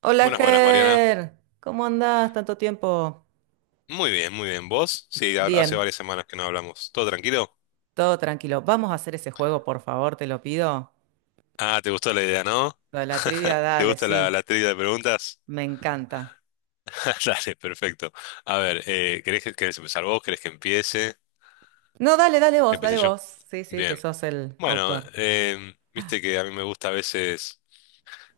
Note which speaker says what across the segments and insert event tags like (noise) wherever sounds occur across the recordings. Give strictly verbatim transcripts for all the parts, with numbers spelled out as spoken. Speaker 1: Hola,
Speaker 2: Buenas, buenas, Mariana.
Speaker 1: Ger. ¿Cómo andás? Tanto tiempo.
Speaker 2: Muy bien, muy bien. ¿Vos? Sí, ha- hace
Speaker 1: Bien,
Speaker 2: varias semanas que no hablamos. ¿Todo tranquilo?
Speaker 1: todo tranquilo. Vamos a hacer ese juego, por favor, te lo pido.
Speaker 2: Ah, ¿te gustó la idea, no?
Speaker 1: Lo de la trivia,
Speaker 2: (laughs) ¿Te
Speaker 1: dale,
Speaker 2: gusta la,
Speaker 1: sí.
Speaker 2: la trivia de preguntas?
Speaker 1: Me encanta.
Speaker 2: (laughs) Dale, perfecto. A ver, eh, ¿querés, que- querés empezar vos? ¿Querés que empiece?
Speaker 1: No, dale, dale
Speaker 2: ¿Que
Speaker 1: vos,
Speaker 2: empiece
Speaker 1: dale
Speaker 2: yo?
Speaker 1: vos. Sí, sí, que
Speaker 2: Bien.
Speaker 1: sos el
Speaker 2: Bueno,
Speaker 1: autor.
Speaker 2: em, viste que a mí me gusta a veces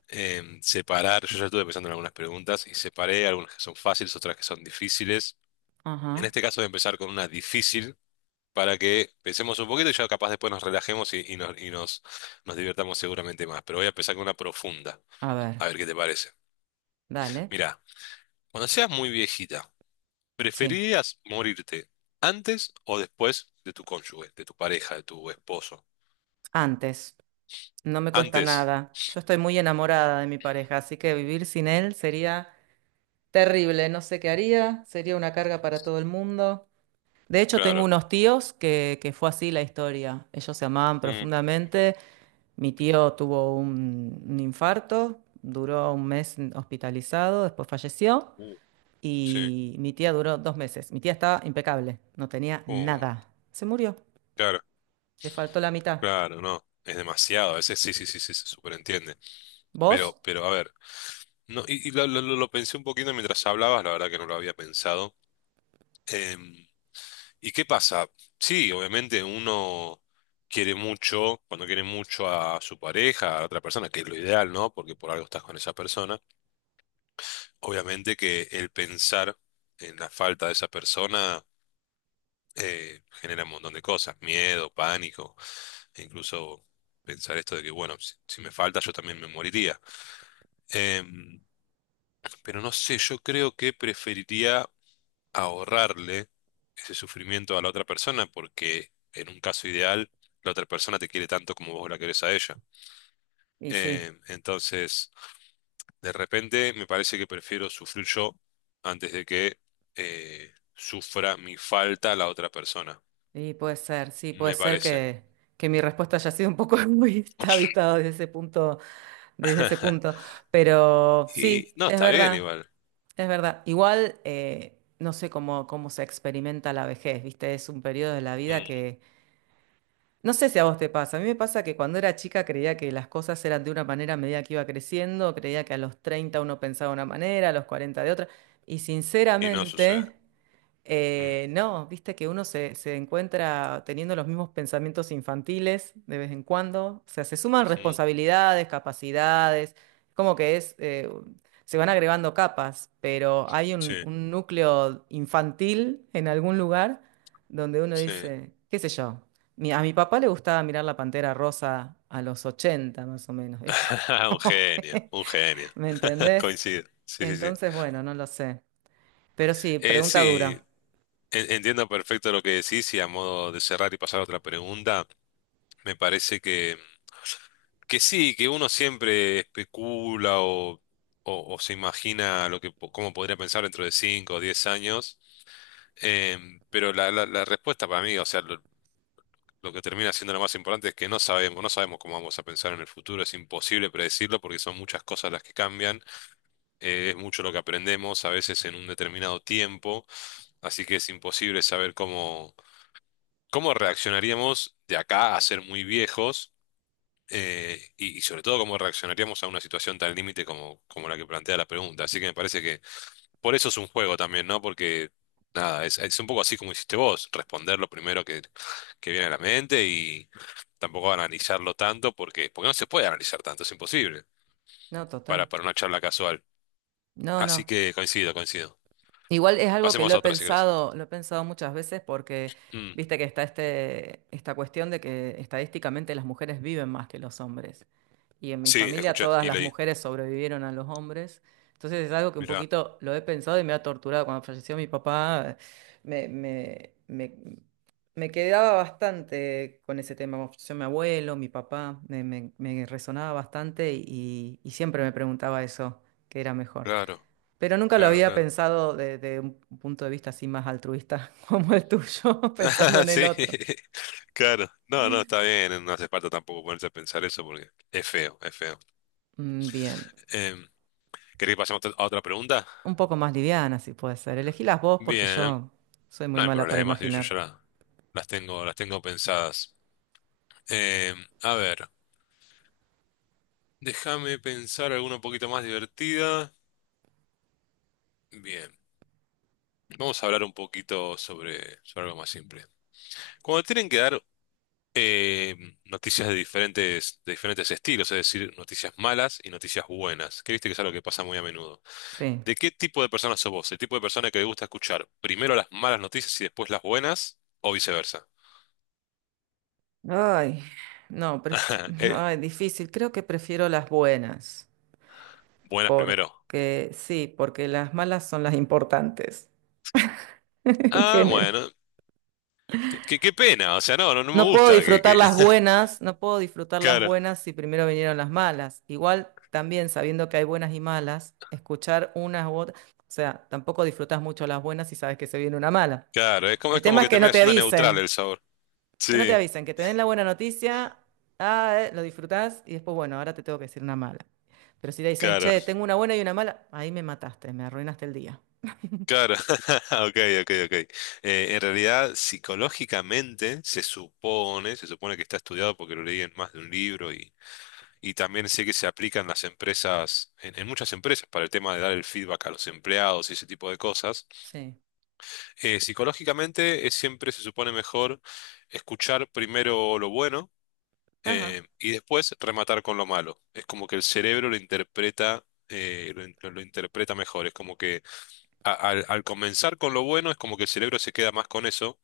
Speaker 2: em, separar. Yo ya estuve pensando en algunas preguntas y separé algunas que son fáciles, otras que son difíciles. En
Speaker 1: Ajá.
Speaker 2: este caso voy a empezar con una difícil, para que pensemos un poquito y ya capaz después nos relajemos y, y nos, y nos, nos divirtamos seguramente más. Pero voy a empezar con una profunda,
Speaker 1: A ver,
Speaker 2: a ver qué te parece.
Speaker 1: dale.
Speaker 2: Mirá, cuando seas muy viejita,
Speaker 1: Sí.
Speaker 2: ¿preferirías morirte antes o después de tu cónyuge, de tu pareja, de tu esposo?
Speaker 1: Antes. No me cuesta
Speaker 2: Antes,
Speaker 1: nada. Yo estoy muy enamorada de mi pareja, así que vivir sin él sería terrible. No sé qué haría. Sería una carga para todo el mundo. De hecho, tengo
Speaker 2: claro.
Speaker 1: unos tíos que, que fue así la historia. Ellos se amaban
Speaker 2: Mm.
Speaker 1: profundamente. Mi tío tuvo un, un infarto, duró un mes hospitalizado, después falleció.
Speaker 2: uh, sí.
Speaker 1: Y mi tía duró dos meses. Mi tía estaba impecable, no tenía
Speaker 2: Uy,
Speaker 1: nada. Se murió,
Speaker 2: claro,
Speaker 1: le faltó la mitad.
Speaker 2: claro, no. Es demasiado, a veces sí, sí, sí, sí, se superentiende. Pero,
Speaker 1: ¿Vos?
Speaker 2: pero a ver, no, y, y lo, lo- lo- lo pensé un poquito mientras hablabas, la verdad que no lo había pensado. Em, ¿Y qué pasa? Sí, obviamente uno quiere mucho, cuando quiere mucho a su pareja, a otra persona, que es lo ideal, ¿no? Porque por algo estás con esa persona. Obviamente que el pensar en la falta de esa persona eh, genera un montón de cosas, miedo, pánico, e incluso pensar esto de que, bueno, si, si me falta yo también me moriría. Em, pero no sé, yo creo que preferiría ahorrarle ese sufrimiento a la otra persona porque en un caso ideal la otra persona te quiere tanto como vos la querés a ella.
Speaker 1: Y sí,
Speaker 2: Eh, entonces, de repente me parece que prefiero sufrir yo antes de que eh, sufra mi falta la otra persona,
Speaker 1: y puede ser, sí, puede
Speaker 2: me
Speaker 1: ser
Speaker 2: parece.
Speaker 1: que, que mi respuesta haya sido un poco (laughs) muy vista desde ese punto, desde ese punto.
Speaker 2: (laughs)
Speaker 1: Pero
Speaker 2: Y
Speaker 1: sí,
Speaker 2: no,
Speaker 1: es
Speaker 2: está bien
Speaker 1: verdad.
Speaker 2: igual.
Speaker 1: Es verdad. Igual, eh, no sé cómo, cómo se experimenta la vejez, ¿viste? Es un periodo de la vida
Speaker 2: Mm.
Speaker 1: que… No sé si a vos te pasa. A mí me pasa que cuando era chica creía que las cosas eran de una manera a medida que iba creciendo. Creía que a los treinta uno pensaba de una manera, a los cuarenta de otra. Y
Speaker 2: Y no sucede.
Speaker 1: sinceramente…
Speaker 2: Mm,
Speaker 1: Eh, no, viste que uno se, se encuentra teniendo los mismos pensamientos infantiles de vez en cuando. O sea, se suman
Speaker 2: ujú.
Speaker 1: responsabilidades, capacidades, como que es, eh, se van agregando capas, pero hay
Speaker 2: Sí,
Speaker 1: un, un núcleo infantil en algún lugar donde uno
Speaker 2: sí.
Speaker 1: dice, qué sé yo, mi- a mi papá le gustaba mirar La Pantera Rosa a los ochenta más o menos. (laughs) Es
Speaker 2: (laughs) Un
Speaker 1: como
Speaker 2: genio,
Speaker 1: que,
Speaker 2: un genio.
Speaker 1: ¿me
Speaker 2: (laughs)
Speaker 1: entendés?
Speaker 2: Coincido. Sí, sí, sí.
Speaker 1: Entonces, bueno, no lo sé. Pero sí,
Speaker 2: Eh,
Speaker 1: pregunta dura.
Speaker 2: sí, En- entiendo perfecto lo que decís, y a modo de cerrar y pasar a otra pregunta, me parece que, que sí, que uno siempre especula o, o- o se imagina lo que, po- cómo podría pensar dentro de cinco o diez años. Em, pero la, la- la respuesta para mí, o sea, lo, lo que termina siendo lo más importante es que no sabemos, no sabemos cómo vamos a pensar en el futuro, es imposible predecirlo porque son muchas cosas las que cambian, eh, es mucho lo que aprendemos a veces en un determinado tiempo, así que es imposible saber cómo. ¿Cómo reaccionaríamos de acá a ser muy viejos? Eh, y, y sobre todo, ¿cómo reaccionaríamos a una situación tan límite como, como la que plantea la pregunta? Así que me parece que por eso es un juego también, ¿no? Porque, nada, es, es un poco así como hiciste vos, responder lo primero que, que viene a la mente, y tampoco analizarlo tanto porque, porque no se puede analizar tanto, es imposible
Speaker 1: No,
Speaker 2: para,
Speaker 1: total.
Speaker 2: para una charla casual.
Speaker 1: No,
Speaker 2: Así
Speaker 1: no.
Speaker 2: que coincido, coincido.
Speaker 1: Igual es algo que
Speaker 2: Pasemos
Speaker 1: lo he
Speaker 2: a otra si querés.
Speaker 1: pensado, lo he pensado muchas veces porque
Speaker 2: Mm,
Speaker 1: viste que está este, esta cuestión de que estadísticamente las mujeres viven más que los hombres. Y en mi
Speaker 2: sí,
Speaker 1: familia
Speaker 2: escuché
Speaker 1: todas
Speaker 2: y
Speaker 1: las
Speaker 2: leí.
Speaker 1: mujeres sobrevivieron a los hombres. Entonces es algo que un
Speaker 2: Mirá,
Speaker 1: poquito lo he pensado y me ha torturado. Cuando falleció mi papá, me, me, me, me quedaba bastante con ese tema. Cuando falleció mi abuelo, mi papá, me, me- me resonaba bastante y, y siempre me preguntaba eso, qué era mejor.
Speaker 2: claro,
Speaker 1: Pero nunca lo
Speaker 2: claro,
Speaker 1: había
Speaker 2: claro.
Speaker 1: pensado desde un punto de vista así más altruista (laughs) como el tuyo, (laughs) pensando
Speaker 2: (laughs)
Speaker 1: en el
Speaker 2: Sí,
Speaker 1: otro.
Speaker 2: (laughs) claro. No, no, está bien. No hace falta tampoco ponerse a pensar eso porque es feo, es feo.
Speaker 1: Mm, bien,
Speaker 2: Eh, ¿querés que pasemos a otra a otra pregunta?
Speaker 1: un poco más liviana, si puede ser. Elegílas vos porque
Speaker 2: Bien,
Speaker 1: yo soy
Speaker 2: no
Speaker 1: muy
Speaker 2: hay
Speaker 1: mala para
Speaker 2: problema, sí, yo
Speaker 1: imaginar.
Speaker 2: ya la- las tengo, las tengo pensadas. Eh, a ver, déjame pensar alguna un poquito más divertida. Bien, vamos a hablar un poquito sobre, sobre algo más simple. Cuando tienen que dar eh, noticias de diferentes, de diferentes estilos, es decir, noticias malas y noticias buenas, que viste que es algo que pasa muy a menudo.
Speaker 1: Sí.
Speaker 2: ¿De qué tipo de persona sos vos? ¿El tipo de persona que le gusta escuchar primero las malas noticias y después las buenas? ¿O viceversa?
Speaker 1: Ay, no, pref-
Speaker 2: (laughs) Eh,
Speaker 1: ay, difícil. Creo que prefiero las buenas,
Speaker 2: buenas primero.
Speaker 1: porque sí, porque las malas son las importantes (laughs) en
Speaker 2: Ah,
Speaker 1: general.
Speaker 2: bueno. Qué, qué- qué pena. O sea, no, no, no me
Speaker 1: No puedo
Speaker 2: gusta que,
Speaker 1: disfrutar
Speaker 2: que-
Speaker 1: las
Speaker 2: (laughs)
Speaker 1: buenas, no puedo disfrutar las
Speaker 2: Claro,
Speaker 1: buenas si primero vinieron las malas. Igual también sabiendo que hay buenas y malas, escuchar unas u otras, o sea, tampoco disfrutas mucho las buenas si sabes que se viene una mala.
Speaker 2: claro. Es como,
Speaker 1: El
Speaker 2: es como
Speaker 1: tema es
Speaker 2: que
Speaker 1: que no
Speaker 2: termina
Speaker 1: te
Speaker 2: siendo neutral
Speaker 1: avisen,
Speaker 2: el sabor.
Speaker 1: que no te
Speaker 2: Sí,
Speaker 1: avisen, que te den la buena noticia, ah, eh, lo disfrutás y después, bueno, ahora te tengo que decir una mala. Pero si te dicen,
Speaker 2: claro,
Speaker 1: che, tengo una buena y una mala, ahí me mataste, me arruinaste el día.
Speaker 2: claro. (laughs) Ok, ok, ok. Eh, en realidad, psicológicamente, se supone, se supone que está estudiado porque lo leí en más de un libro. Y también sé que se aplican las empresas, en, en muchas empresas, para el tema de dar el feedback a los empleados y ese tipo de cosas.
Speaker 1: Sí,
Speaker 2: Eh, psicológicamente es siempre se supone mejor escuchar primero lo bueno, eh,
Speaker 1: ajá,
Speaker 2: y después rematar con lo malo. Es como que el cerebro lo interpreta, eh, lo, in- lo interpreta mejor. Es como que a- al, al comenzar con lo bueno es como que el cerebro se queda más con eso.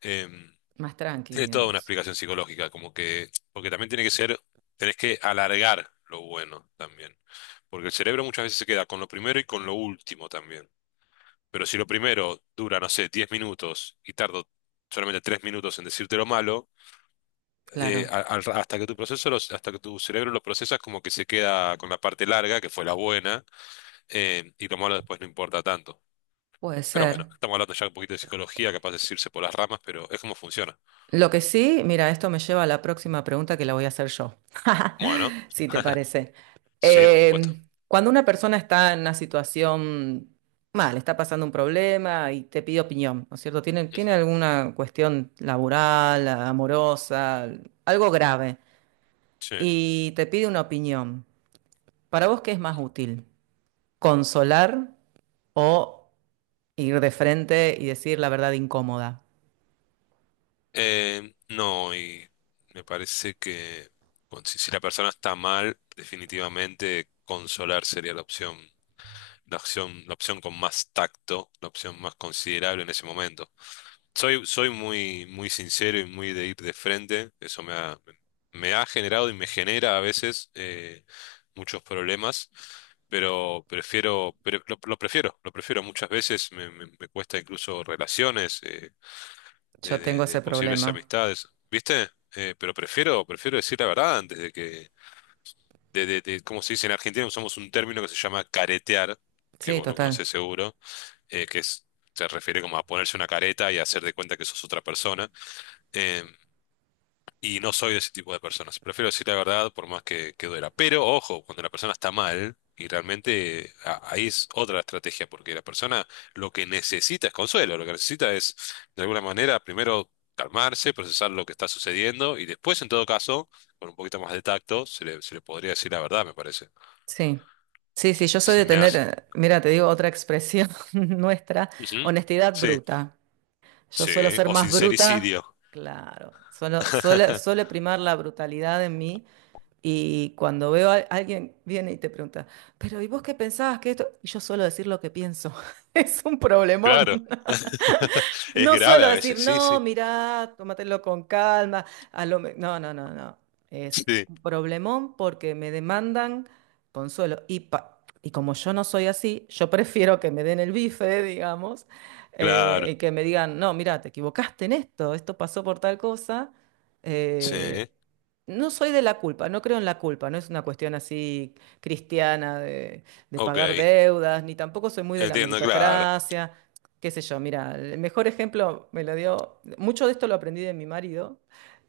Speaker 2: em,
Speaker 1: más tranqui,
Speaker 2: Tiene toda una
Speaker 1: digamos.
Speaker 2: explicación psicológica, como que, porque también tiene que ser, tenés que alargar lo bueno también, porque el cerebro muchas veces se queda con lo primero y con lo último también. Pero si lo primero dura, no sé, diez minutos y tardo solamente tres minutos en decirte lo malo, eh,
Speaker 1: Claro,
Speaker 2: a- al- hasta que tu proceso, los- hasta que tu cerebro lo procesas, como que se queda con la parte larga, que fue la buena, eh, y lo malo después no importa tanto.
Speaker 1: puede
Speaker 2: Pero bueno,
Speaker 1: ser.
Speaker 2: estamos hablando ya un poquito de psicología, capaz de irse por las ramas, pero es como funciona.
Speaker 1: Lo que sí, mira, esto me lleva a la próxima pregunta que la voy a hacer yo,
Speaker 2: Bueno,
Speaker 1: (laughs) si te
Speaker 2: (laughs)
Speaker 1: parece.
Speaker 2: sí, por supuesto.
Speaker 1: Eh, Cuando una persona está en una situación mal, está pasando un problema y te pide opinión, ¿no es cierto? Tiene, tiene
Speaker 2: (laughs)
Speaker 1: alguna cuestión laboral, amorosa, algo grave,
Speaker 2: Sí.
Speaker 1: y te pide una opinión. ¿Para vos qué es más útil? ¿Consolar o ir de frente y decir la verdad incómoda?
Speaker 2: Eh, no, y me parece que con- si, si la persona está mal, definitivamente consolar sería la opción, la opción, la opción, con más tacto, la opción más considerable en ese momento. Soy, soy muy, muy sincero y muy de ir de frente. Eso me ha, me ha generado y me genera a veces eh, muchos problemas. Pero prefiero, pero lo, lo prefiero, lo prefiero. Muchas veces me, me- me cuesta incluso relaciones, eh, de,
Speaker 1: Yo
Speaker 2: de-
Speaker 1: tengo
Speaker 2: de
Speaker 1: ese
Speaker 2: posibles
Speaker 1: problema.
Speaker 2: amistades, ¿viste? Eh, pero prefiero, prefiero decir la verdad antes de que, de, de, de- como se dice en Argentina, usamos un término que se llama caretear, que
Speaker 1: Sí,
Speaker 2: vos lo
Speaker 1: total.
Speaker 2: conocés seguro, eh, que es, se refiere como a ponerse una careta y hacer de cuenta que sos otra persona. Eh, y no soy de ese tipo de personas. Prefiero decir la verdad por más que, que duela. Pero ojo, cuando la persona está mal, y realmente a- ahí es otra estrategia, porque la persona lo que necesita es consuelo, lo que necesita es, de alguna manera, primero calmarse, procesar lo que está sucediendo, y después, en todo caso, con un poquito más de tacto, se le, se le podría decir la verdad, me parece.
Speaker 1: Sí, sí, sí, yo soy
Speaker 2: Se
Speaker 1: de
Speaker 2: me
Speaker 1: tener,
Speaker 2: hace.
Speaker 1: eh, mira, te digo otra expresión (laughs) nuestra,
Speaker 2: Ujú.
Speaker 1: honestidad
Speaker 2: Sí,
Speaker 1: bruta. Yo suelo
Speaker 2: sí.
Speaker 1: ser
Speaker 2: O
Speaker 1: más bruta,
Speaker 2: sincericidio.
Speaker 1: claro, suelo, suele,
Speaker 2: (laughs)
Speaker 1: suele primar la brutalidad en mí y cuando veo a alguien viene y te pregunta, pero ¿y vos qué pensabas que esto? Y yo suelo decir lo que pienso, (laughs) es un
Speaker 2: Claro.
Speaker 1: problemón.
Speaker 2: (laughs) Es
Speaker 1: No
Speaker 2: grave
Speaker 1: suelo
Speaker 2: a
Speaker 1: decir,
Speaker 2: veces, sí,
Speaker 1: no,
Speaker 2: sí,
Speaker 1: mirá, tómatelo con calma. A lo me-". No, no, no, no. Es
Speaker 2: sí.
Speaker 1: un problemón porque me demandan consuelo. Y, pa- y como yo no soy así, yo prefiero que me den el bife, digamos,
Speaker 2: Claro.
Speaker 1: eh, y que me digan, no, mirá, te equivocaste en esto, esto pasó por tal cosa. Eh,
Speaker 2: Sí.
Speaker 1: no soy de la culpa, no creo en la culpa, no es una cuestión así cristiana de, de
Speaker 2: Ok.
Speaker 1: pagar deudas, ni tampoco soy muy de la
Speaker 2: Entiendo, claro.
Speaker 1: meritocracia, qué sé yo, mira, el mejor ejemplo me lo dio, mucho de esto lo aprendí de mi marido,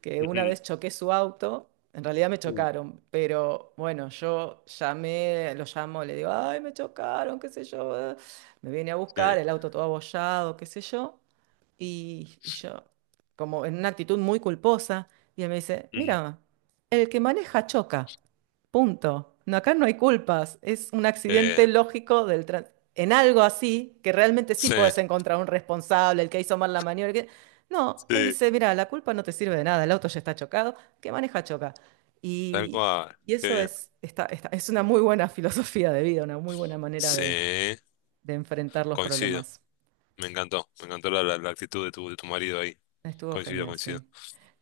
Speaker 1: que una
Speaker 2: Ujú.
Speaker 1: vez choqué su auto, en realidad me
Speaker 2: Uh,
Speaker 1: chocaron, pero bueno, yo llamé, lo llamo, le digo, ay, me chocaron, qué sé yo, eh". Me viene a
Speaker 2: Sí.
Speaker 1: buscar, el auto todo abollado, qué sé yo, y, y yo, como en una actitud muy culposa, y él me dice,
Speaker 2: Mm,
Speaker 1: mira, el que maneja choca. Punto. No, acá no hay culpas, es un
Speaker 2: qué
Speaker 1: accidente
Speaker 2: bien.
Speaker 1: lógico del tran- en algo así, que realmente sí
Speaker 2: Sí,
Speaker 1: podés encontrar un responsable, el que hizo mal la maniobra. El que… No, él
Speaker 2: sí,
Speaker 1: dice, mira, la culpa no te sirve de nada, el auto ya está chocado, que maneja choca.
Speaker 2: tal
Speaker 1: Y,
Speaker 2: cual.
Speaker 1: y
Speaker 2: Qué
Speaker 1: eso
Speaker 2: bien.
Speaker 1: es, está, está- es una muy buena (laughs) filosofía de vida, una muy buena manera de,
Speaker 2: Sí,
Speaker 1: de enfrentar los
Speaker 2: coincido.
Speaker 1: problemas.
Speaker 2: Me encantó. Me encantó la, la- la actitud de tu, de tu marido ahí.
Speaker 1: Estuvo
Speaker 2: Coincido,
Speaker 1: genial, sí.
Speaker 2: coincido.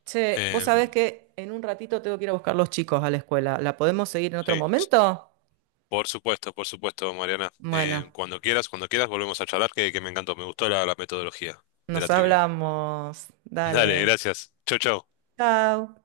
Speaker 1: Che, vos sabés
Speaker 2: Em,
Speaker 1: que en un ratito tengo que ir a buscar los chicos a la escuela. ¿La podemos seguir en otro
Speaker 2: sí,
Speaker 1: momento?
Speaker 2: por supuesto, por supuesto, Mariana.
Speaker 1: Bueno.
Speaker 2: Em, cuando quieras, cuando quieras, volvemos a charlar, que, que me encantó. Me gustó la, la metodología de
Speaker 1: Nos
Speaker 2: la trivia.
Speaker 1: hablamos.
Speaker 2: Dale,
Speaker 1: Dale.
Speaker 2: gracias. Chau, chau.
Speaker 1: Chao.